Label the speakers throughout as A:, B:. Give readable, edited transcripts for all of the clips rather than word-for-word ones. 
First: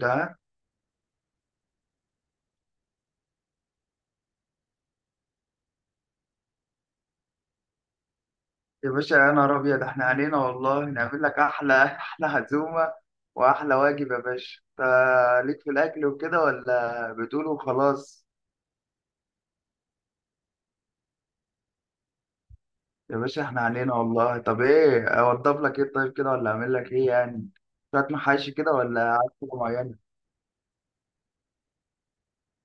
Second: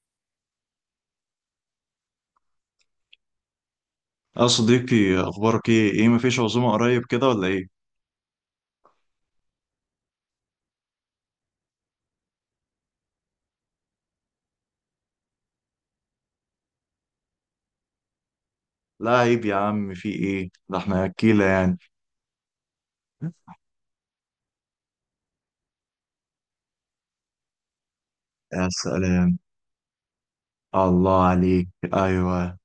A: ده،
B: يا صديقي، اخبارك ايه؟ ايه، مفيش عزومه قريب كده ولا ايه؟
A: يا باشا يا نهار ابيض احنا علينا والله نعمل لك احلى احلى عزومه، واحلى واجب يا باشا. فليك في الاكل وكده ولا بتقول وخلاص؟
B: لا عيب يا عم، في ايه ده؟ احنا اكيله يعني.
A: يا باشا احنا علينا والله. طب ايه اوضب لك، ايه طيب كده ولا اعمل لك ايه يعني؟ شويه محاشي
B: يا
A: كده ولا عايز
B: سلام.
A: حاجه معينه؟
B: الله عليك. ايوه.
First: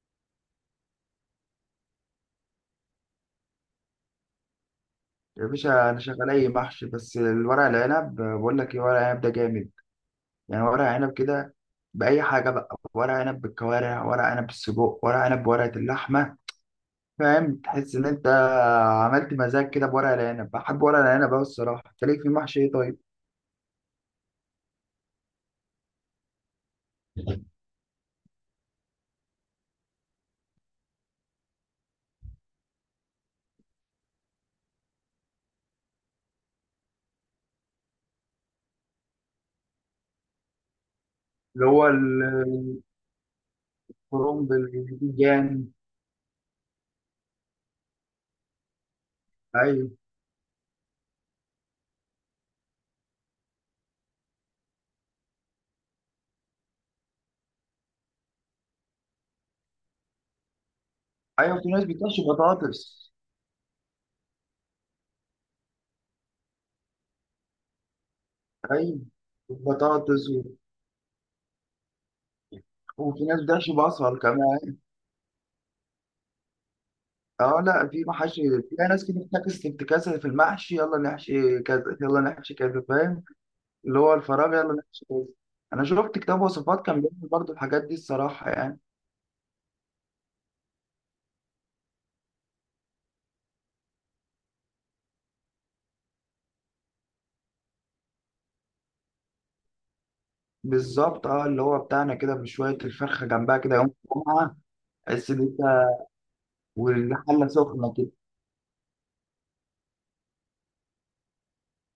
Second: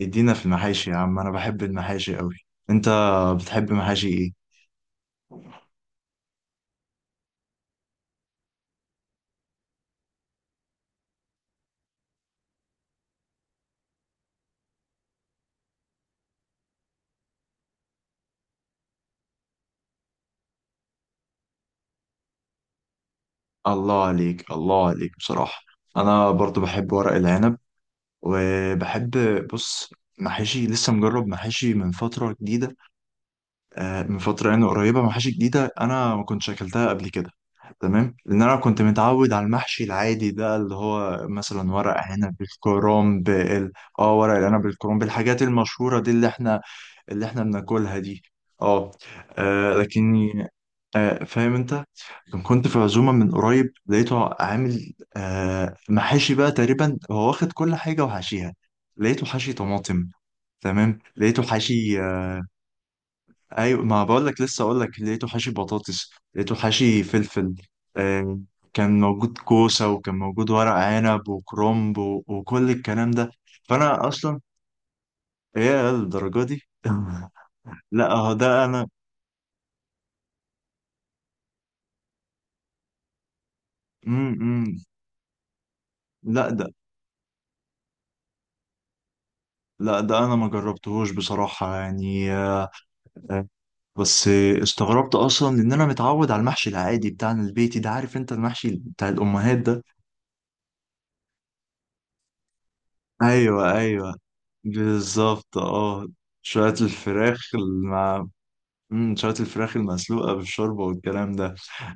B: ادينا في المحاشي يا عم، انا بحب المحاشي قوي. انت بتحب محاشي ايه؟
A: يا باشا انا شغال اي محشي، بس الورق العنب، بقول لك ايه، ورق العنب ده جامد. يعني ورق عنب كده باي حاجه بقى، ورق عنب بالكوارع، ورق عنب بالسجق، ورق عنب بورقه اللحمه. فاهم؟ تحس ان انت عملت مزاج كده بورق العنب. بحب ورق العنب قوي الصراحه. انت ليك في محشي ايه طيب؟
B: الله عليك، الله عليك، بصراحه. انا برضو بحب ورق العنب، وبحب. بص، محاشي لسه مجرب محاشي من فتره جديده. من فتره يعني قريبه، محاشي جديده انا ما كنتش اكلتها قبل كده. تمام، لان انا كنت متعود على المحشي العادي ده، اللي هو
A: اللي
B: مثلا
A: هو
B: ورق عنب بالكرنب اه ورق
A: الكرنب
B: العنب بالكرنب، الحاجات
A: بالبتنجان.
B: المشهوره دي اللي احنا، اللي احنا بناكلها دي. اه.
A: ايوه
B: لكن، فاهم انت؟ كنت في عزومه من قريب، لقيته عامل محاشي بقى، تقريبا هو واخد كل حاجه وحاشيها. لقيته حاشي طماطم. تمام، لقيته
A: ايوه، في ناس
B: حاشي
A: بتحشي
B: آه،
A: بطاطس.
B: ايوه، ما بقول لك، لسه اقول لك، لقيته حاشي بطاطس، لقيته حاشي فلفل. آه كان
A: ايوه،
B: موجود كوسه، وكان
A: بطاطس
B: موجود ورق عنب وكرنب وكل الكلام
A: وفي
B: ده.
A: ناس بتحشي
B: فانا
A: بصل
B: اصلا،
A: كمان.
B: ايه الدرجه دي؟
A: اه لا، في
B: لا هو
A: محاشي،
B: ده
A: في
B: انا.
A: ناس كده بتعكس انتكاسه في المحشي، يلا نحشي كذا يلا نحشي كذا، فاهم؟ اللي هو الفراغ، يلا
B: امم
A: نحشي كذا. انا شفت كتاب
B: لا ده
A: وصفات كان بيعمل برضه الحاجات دي الصراحه يعني.
B: لا ده انا ما جربتهوش بصراحه، يعني آه، بس، استغربت اصلا ان انا متعود على المحشي العادي بتاعنا البيتي ده، عارف انت المحشي بتاع الامهات ده.
A: بالظبط، اه، اللي هو بتاعنا كده بشوية الفرخة جنبها
B: ايوه،
A: كده يوم
B: ايوه.
A: الجمعة. تحس إن
B: بالظبط،
A: أنت
B: اه. شوية الفراخ
A: والحلة سخنة كده.
B: شوية الفراخ المسلوقة بالشوربة والكلام ده.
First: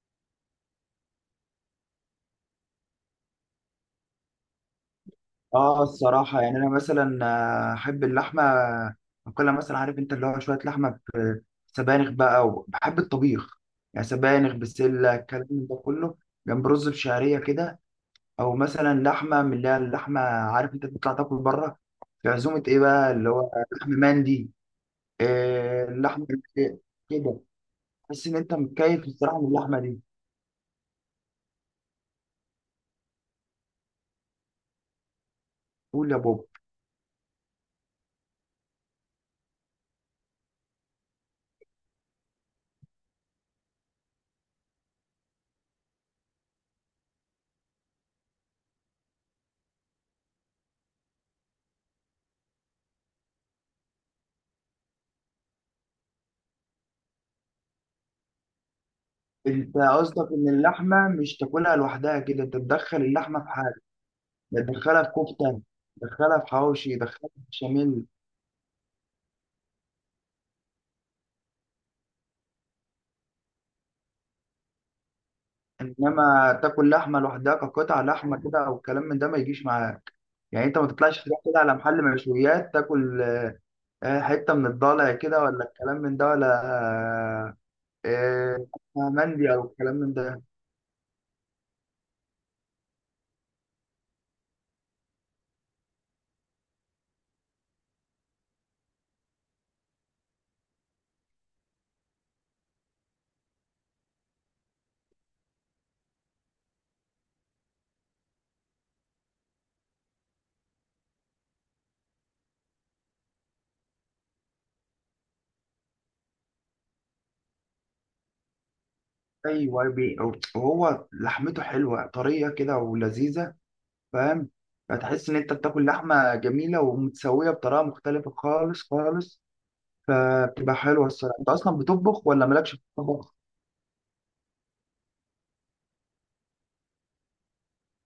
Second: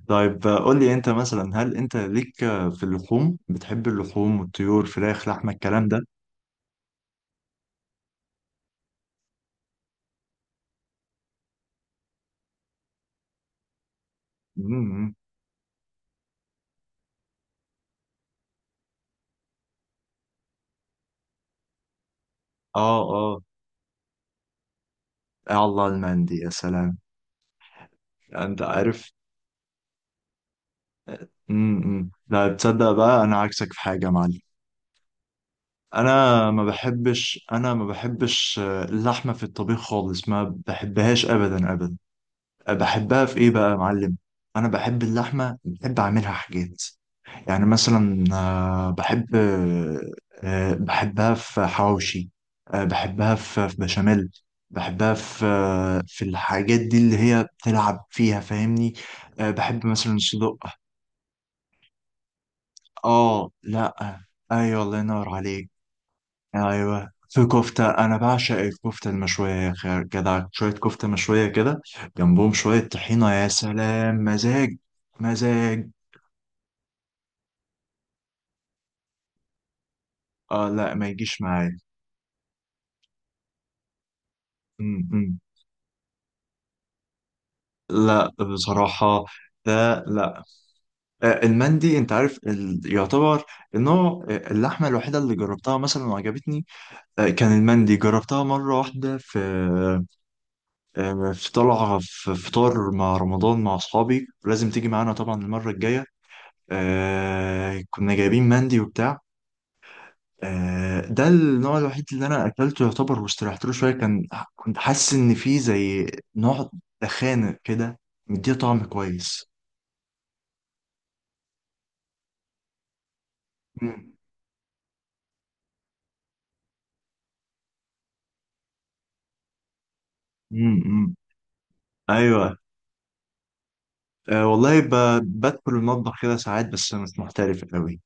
B: طيب، قول لي انت مثلا، هل انت ليك في اللحوم؟ بتحب اللحوم والطيور، فراخ لحمة
A: اه
B: الكلام ده؟
A: الصراحة يعني أنا مثلا أحب اللحمة، أكلها مثلا، عارف أنت، اللي هو شوية لحمة في سبانخ بقى. وبحب الطبيخ، يعني سبانخ
B: مم.
A: بسلة الكلام ده كله، جنب رز بشعرية كده. أو مثلا لحمة من اللي هي اللحمة، عارف أنت، بتطلع تاكل بره في عزومة، إيه
B: اه،
A: بقى اللي
B: اه.
A: هو لحم مندي.
B: يا
A: آه
B: الله،
A: اللحمة
B: المندي يا سلام.
A: كده، تحس إن أنت
B: انت
A: متكيف
B: عارف.
A: الصراحة من اللحمة دي.
B: لا، تصدق بقى انا عكسك في حاجة يا معلم.
A: قول يا بابا.
B: انا ما بحبش اللحمة في الطبيخ خالص، ما بحبهاش ابدا ابدا. بحبها في ايه بقى يا معلم؟ انا بحب اللحمه، بحب اعملها حاجات. يعني مثلا، بحب، بحبها في حواوشي، بحبها في بشاميل، بحبها في في الحاجات دي اللي هي بتلعب فيها، فاهمني.
A: انت
B: بحب مثلا
A: قصدك ان
B: صدق.
A: اللحمه مش تاكلها لوحدها كده، انت تدخل اللحمه في
B: اه
A: حاجه،
B: لا. ايوه، الله
A: تدخلها في
B: ينور
A: كفته،
B: عليك.
A: تدخلها في حواوشي،
B: ايوه،
A: تدخلها في
B: في كفته،
A: بشاميل.
B: انا بعشق الكفته المشويه يا اخي، جدع شويه كفته مشويه كده، جنبهم شويه طحينه، يا سلام مزاج، مزاج.
A: انما تاكل لحمه لوحدها كقطع لحمه كده او الكلام من ده ما يجيش معاك. يعني
B: اه
A: انت ما
B: لا، ما
A: تطلعش تروح
B: يجيش
A: كده على
B: معايا.
A: محل مشويات تاكل حته من الضلع
B: م- م.
A: كده، ولا الكلام من ده، ولا
B: لا بصراحه،
A: مندي، او الكلام
B: ده
A: من ده.
B: لا. المندي انت عارف يعتبر النوع، اللحمه الوحيده اللي جربتها مثلا وعجبتني، كان المندي. جربتها مره واحده في، في طلعه في فطار مع رمضان مع اصحابي. لازم تيجي معانا طبعا المره الجايه. كنا جايبين مندي وبتاع. ده النوع الوحيد اللي انا اكلته يعتبر، واستريحت له شويه. كان كنت حاسس ان فيه زي نوع دخانه كده، مديه طعم كويس.
A: ايوه وهو لحمته حلوه طريه كده ولذيذه.
B: مم.
A: فاهم؟ فتحس ان انت بتاكل لحمه جميله ومتسويه بطريقه مختلفه خالص خالص،
B: مم.
A: فبتبقى حلوه
B: مم.
A: الصراحه. انت اصلا بتطبخ ولا
B: ايوه.
A: مالكش في الطبخ؟
B: والله، بدخل المطبخ كده ساعات بس مش محترف قوي،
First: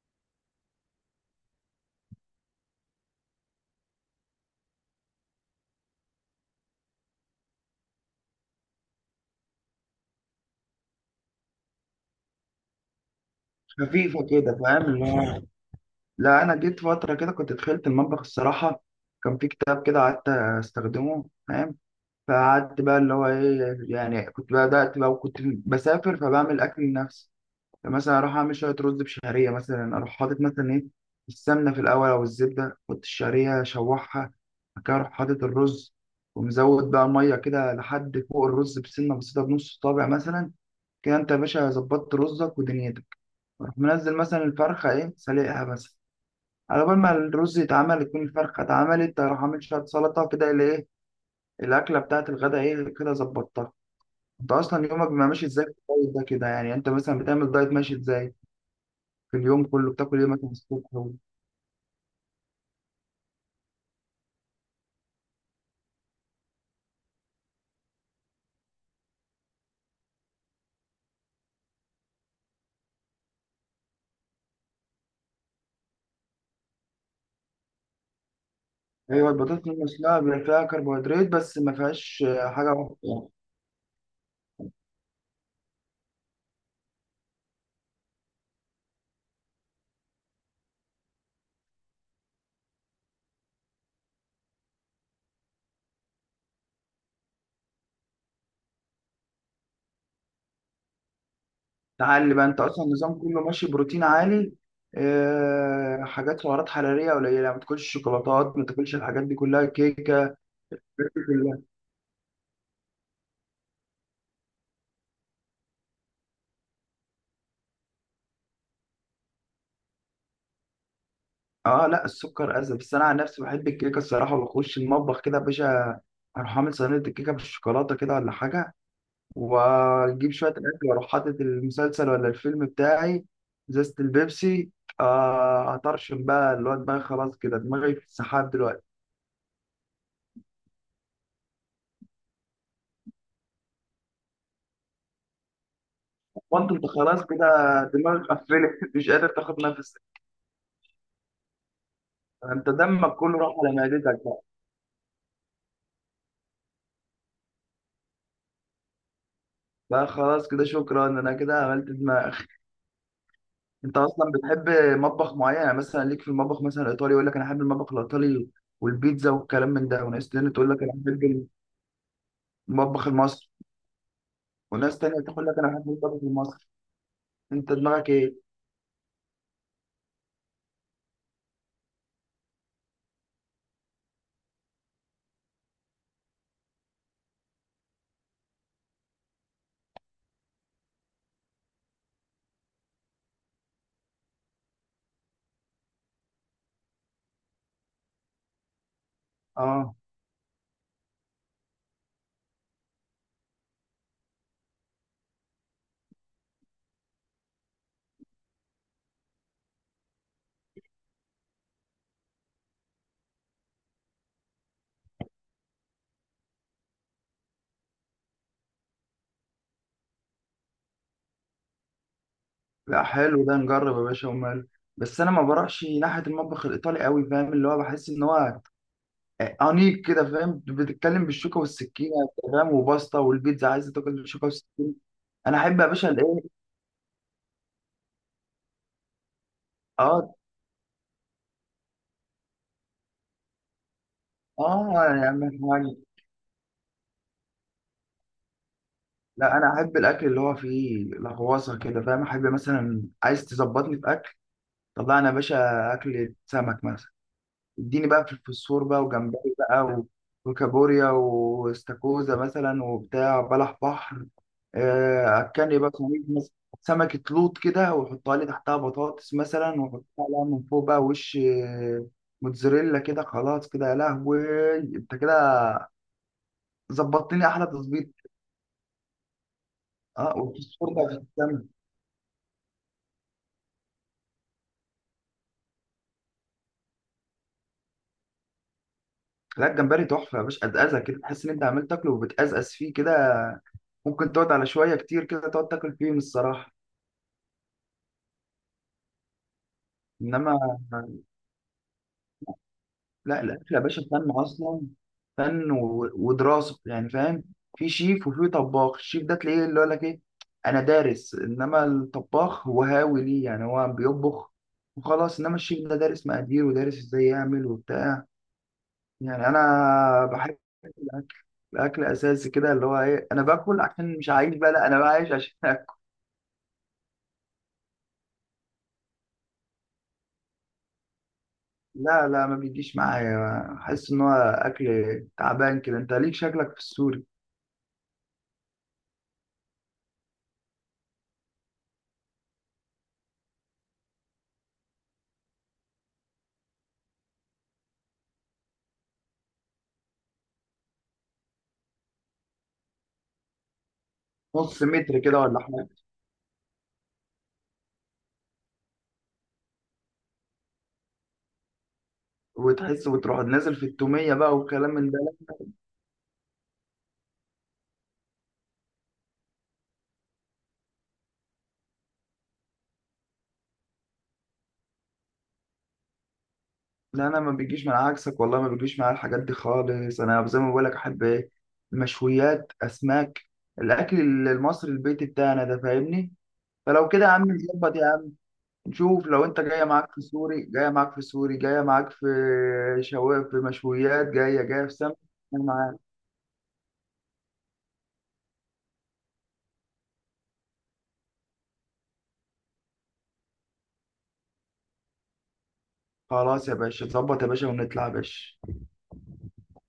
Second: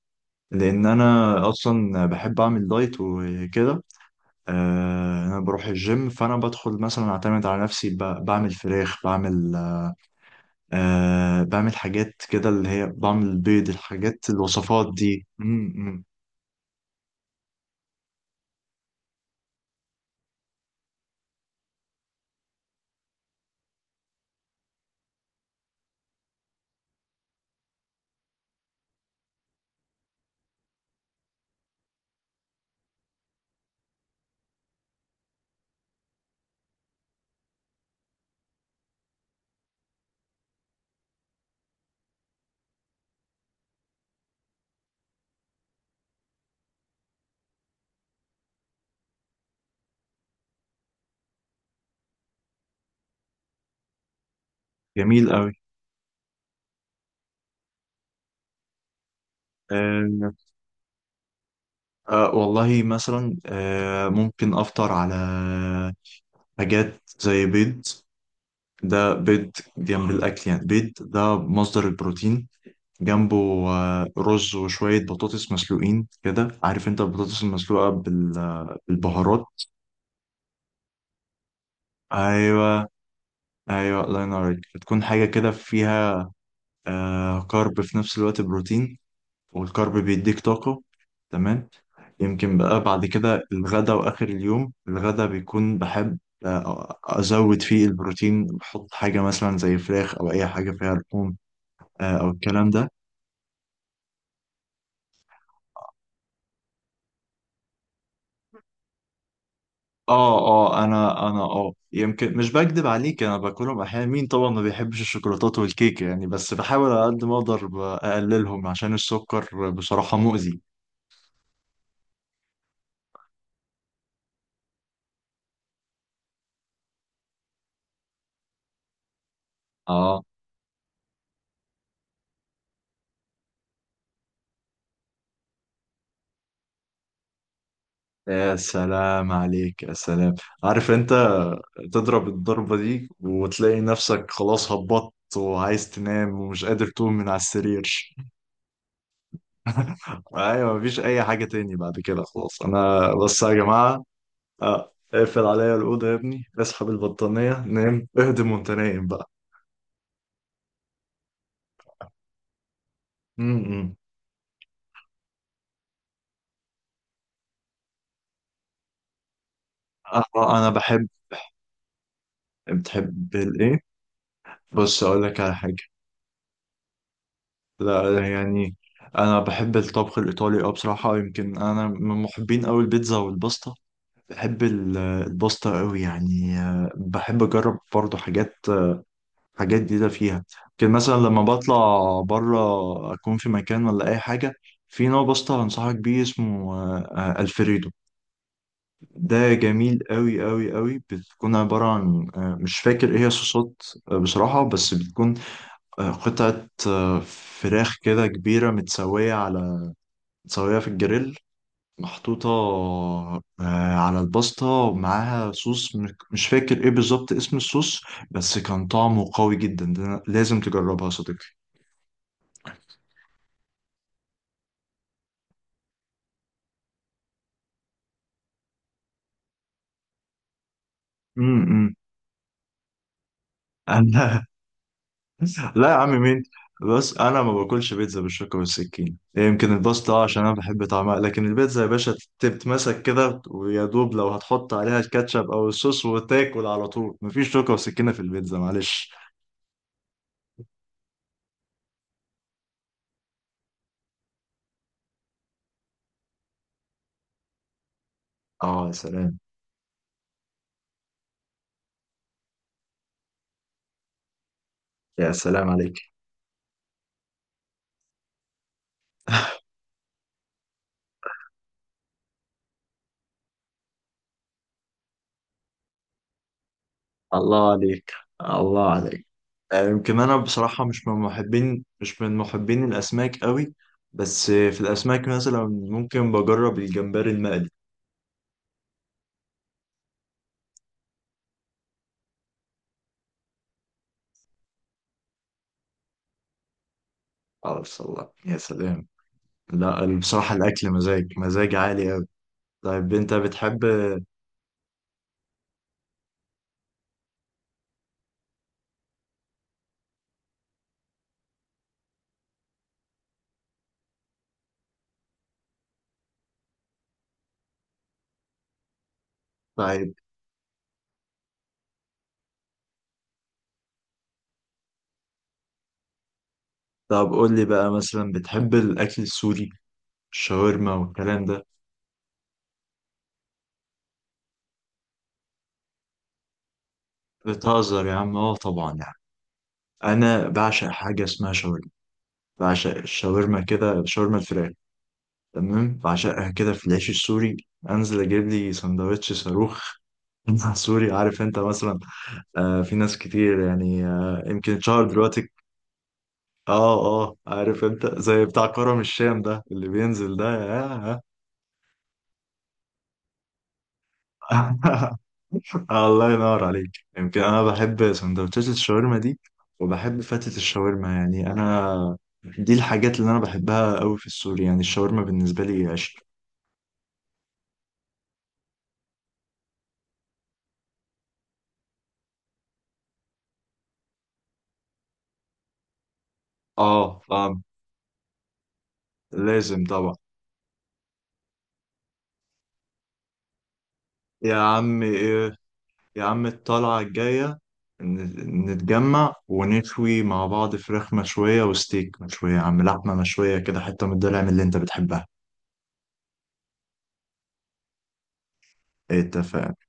B: لان انا اصلا بحب اعمل دايت وكده. انا بروح الجيم، فانا بدخل مثلا اعتمد على نفسي، بعمل فراخ، بعمل حاجات كده اللي هي، بعمل بيض، الحاجات
A: خفيفه كده فاهم،
B: الوصفات
A: اللي
B: دي.
A: هو، لا انا جيت فتره كده كنت دخلت المطبخ الصراحه. كان في كتاب كده قعدت استخدمه، فاهم؟ فقعدت بقى اللي هو ايه يعني، كنت بدات بقى وكنت بسافر، فبعمل اكل لنفسي. يعني مثلا اروح اعمل شويه رز بشعريه، مثلا اروح حاطط مثلا ايه، السمنه في الاول او الزبده، احط الشعريه اشوحها، بعد كده اروح حاطط الرز، ومزود بقى ميه كده لحد فوق الرز بسنه بسيطه، بنص صابع مثلا. كده انت يا باشا ظبطت رزك ودنيتك. اروح منزل مثلا الفرخه، ايه، سلقها بس، على بال ما الرز يتعمل تكون الفرخه اتعملت، اروح اعمل شويه سلطه كده، اللي ايه، الاكله بتاعت الغداء ايه كده ظبطتها. انت اصلا يومك
B: جميل
A: بيبقى ماشي
B: قوي.
A: ازاي في الدايت ده كده؟ يعني انت مثلا بتعمل دايت ماشي ازاي في اليوم كله؟ بتاكل ايه
B: أه
A: مثلا الصبح
B: أه، والله مثلا ممكن افطر على حاجات زي بيض، ده بيض جنب الاكل يعني، بيض ده مصدر البروتين، جنبه رز وشوية بطاطس مسلوقين كده، عارف انت البطاطس المسلوقة
A: ايوه،
B: بالبهارات.
A: البطاطس المسلوقه بيبقى فيها كربوهيدرات، بس ما فيهاش حاجه
B: ايوه،
A: يعني.
B: ايوه، الله ينور عليك، بتكون حاجة كده فيها كارب في نفس الوقت بروتين، والكارب بيديك طاقة. تمام. يمكن بقى بعد كده، الغدا وآخر اليوم، الغدا بيكون بحب أزود فيه البروتين، بحط حاجة مثلا زي فراخ أو أي حاجة فيها لحوم، أو
A: تعلي بقى، انت
B: الكلام
A: اصلا
B: ده.
A: النظام كله ماشي بروتين عالي، حاجات سعرات حراريه قليله، ما تاكلش شوكولاتات، ما تاكلش الحاجات دي كلها، كيكه،
B: اه، اه،
A: الحاجات دي
B: انا
A: كلها.
B: يمكن مش بكدب عليك، انا باكلهم احيانا. مين طبعا ما بيحبش الشوكولاتات والكيك يعني؟ بس بحاول على قد ما اقدر اقللهم، عشان السكر بصراحة مؤذي.
A: اه لا، السكر اذى، بس انا عن نفسي بحب الكيكه الصراحه، وبخش المطبخ كده يا باشا، اروح اعمل صينيه الكيكه بالشوكولاته كده ولا حاجه،
B: اه،
A: واجيب شويه اكل، واروح حاطط المسلسل ولا الفيلم بتاعي، ازازه البيبسي، اطرشم بقى، اللي هو دماغي خلاص كده، دماغي في السحاب
B: يا
A: دلوقتي.
B: سلام عليك، يا سلام. عارف انت، تضرب الضربة دي وتلاقي نفسك خلاص هبطت، وعايز تنام ومش
A: وانت
B: قادر تقوم
A: خلاص
B: من على
A: كده،
B: السرير.
A: دماغك قفلت، مش قادر تاخد نفسك.
B: ايوه، مفيش اي حاجة تاني بعد كده، خلاص
A: انت
B: انا
A: دمك كله
B: بس يا
A: راح على
B: جماعة
A: معدتك بقى.
B: اقفل عليا الأوضة يا ابني، اسحب البطانية، نام اهدم وانت نايم بقى.
A: بقى خلاص كده شكرا، انا كده عملت دماغ.
B: امم
A: انت اصلا بتحب مطبخ معين؟ يعني مثلا ليك في المطبخ مثلا الايطالي، يقول لك انا احب المطبخ الايطالي والبيتزا والكلام من ده، وناس تانية
B: انا
A: تقول لك انا
B: بحب.
A: احب المطبخ
B: بتحب
A: المصري،
B: الايه؟
A: وناس
B: بص
A: تانية
B: اقول لك
A: تقول
B: على
A: لك انا
B: حاجة.
A: احب المطبخ المصري. انت دماغك
B: لا
A: ايه؟
B: يعني، انا بحب الطبخ الايطالي، اه بصراحة، يمكن انا من محبين قوي البيتزا والباستا. بحب الباستا قوي، يعني بحب اجرب برضو حاجات، حاجات جديده فيها. لكن مثلا لما بطلع بره، اكون في مكان ولا اي حاجه، في نوع باستا هنصحك بيه اسمه الفريدو. ده
A: اه
B: جميل قوي قوي قوي، بتكون عباره عن مش فاكر ايه هي الصوصات. بصراحه، بس بتكون قطعه فراخ كده كبيره، متسويه في الجريل، محطوطة على الباستا، ومعاها صوص مش فاكر ايه بالظبط اسم الصوص، بس كان طعمه قوي جدا. ده أنا لازم تجربها يا صديقي.
A: لا حلو ده، نجرب يا باشا ومال. بس انا ما بروحش ناحيه المطبخ الايطالي قوي، فاهم؟ اللي هو بحس ان هو انيق كده، فاهم؟ بتتكلم بالشوكه
B: امم
A: والسكينه، فاهم؟ وباستا والبيتزا عايز تاكل
B: انا.
A: بالشوكه والسكينه. انا احب يا
B: لا يا
A: باشا
B: عم
A: الايه،
B: مين، بس انا ما باكلش بيتزا بالشوكة والسكينة، إيه، يمكن الباستا
A: اه
B: عشان انا بحب طعمها، لكن البيتزا يا باشا تتمسك كده، ويا دوب لو هتحط
A: اه،
B: عليها
A: يا عم
B: الكاتشب او
A: الحاج.
B: الصوص وتاكل على طول، مفيش شوكة وسكينة في البيتزا معلش.
A: لا انا احب الاكل اللي هو فيه لغواصه كده، فاهم؟ احب مثلا، عايز تظبطني في اكل، طلعنا يا باشا اكل سمك مثلا، اديني بقى في الفسفور
B: اه، يا
A: بقى،
B: سلام،
A: وجمبري بقى وكابوريا واستاكوزا مثلا، وبتاع بلح بحر،
B: يا سلام
A: اكلني بقى
B: عليك.
A: صينية مثلا سمكة لوط كده، وحطها لي تحتها بطاطس مثلا، وحطها لها من فوق بقى وش، موتزاريلا كده. خلاص كده يا لهوي، انت كده ظبطتني احلى
B: الله
A: تظبيط.
B: عليك، الله عليك. يمكن
A: اه
B: انا بصراحه،
A: والفسفور بقى في السمنة.
B: مش من محبين الاسماك قوي. بس في الاسماك مثلا، ممكن بجرب الجمبري المقلي.
A: لا الجمبري تحفة يا باشا، قزقزة كده، تحس ان انت عمال تاكله وبتقزقز فيه كده، ممكن تقعد على شوية كتير كده تقعد تاكل فيهم الصراحة.
B: اه، الله يا سلام. لا
A: انما،
B: بصراحه الاكل مزاج، مزاج عالي قوي. طيب انت
A: لا الاكل يا
B: بتحب.
A: باشا فن اصلا، فن ودراسه يعني، فاهم؟ في شيف وفي طباخ. الشيف ده تلاقيه اللي يقول لك ايه، انا دارس. انما الطباخ هو هاوي، ليه؟ يعني هو بيطبخ وخلاص، انما الشيف ده دارس مقادير ودارس ازاي يعمل وبتاع. يعني
B: طيب،
A: انا بحب الاكل، الاكل اساسي كده، اللي هو ايه، انا باكل عشان مش عايش بقى، لا انا عايش عشان اكل.
B: قول لي بقى مثلا، بتحب الاكل السوري؟ الشاورما والكلام ده؟
A: لا لا ما بيجيش معايا، احس ان هو اكل تعبان كده. انت ليك شكلك في السوري،
B: بتهزر يا عم، اه طبعا يعني. انا بعشق حاجه اسمها شاورما، بعشق الشاورما كده، شاورما الفراخ. تمام، بعشقها كده في العيش السوري. انزل اجيب لي سندوتش صاروخ. سوري، عارف انت مثلا، آه في ناس كتير يعني، آه يمكن
A: نص
B: اتشهر
A: متر كده
B: دلوقتي.
A: ولا حاجه،
B: اه، اه، عارف انت، زي بتاع كرم الشام ده اللي بينزل ده، يا.
A: وتحس وتروح نازل في التومية بقى والكلام من ده.
B: الله ينور عليك. يمكن انا بحب سندوتشات الشاورما دي، وبحب فتة الشاورما. يعني انا، دي الحاجات اللي انا بحبها قوي في السوري، يعني الشاورما بالنسبة لي عشق.
A: لا انا ما بيجيش، من عكسك والله ما بيجيش معايا الحاجات دي خالص. انا زي ما بقول لك احب ايه، مشويات، اسماك، الاكل المصري البيتي بتاعنا ده، فاهمني؟ فلو
B: اه
A: كده يا عم
B: طبعا.
A: نظبط يا عم، نشوف لو انت
B: لازم
A: جايه معاك
B: طبعا.
A: في سوري، جايه معاك في سوري، جايه معاك في شواف، في مشويات،
B: يا
A: جايه في
B: عمي،
A: سمك،
B: إيه؟
A: أنا معاك.
B: يا عم الطلعة الجاية، نتجمع ونشوي مع بعض، فراخ مشوية وستيك مشوية يا عم، لحمة مشوية كده، حتة من الضلع من اللي انت بتحبها.
A: خلاص يا باشا اتظبط يا باشا ونطلع يا باشا.
B: اتفق.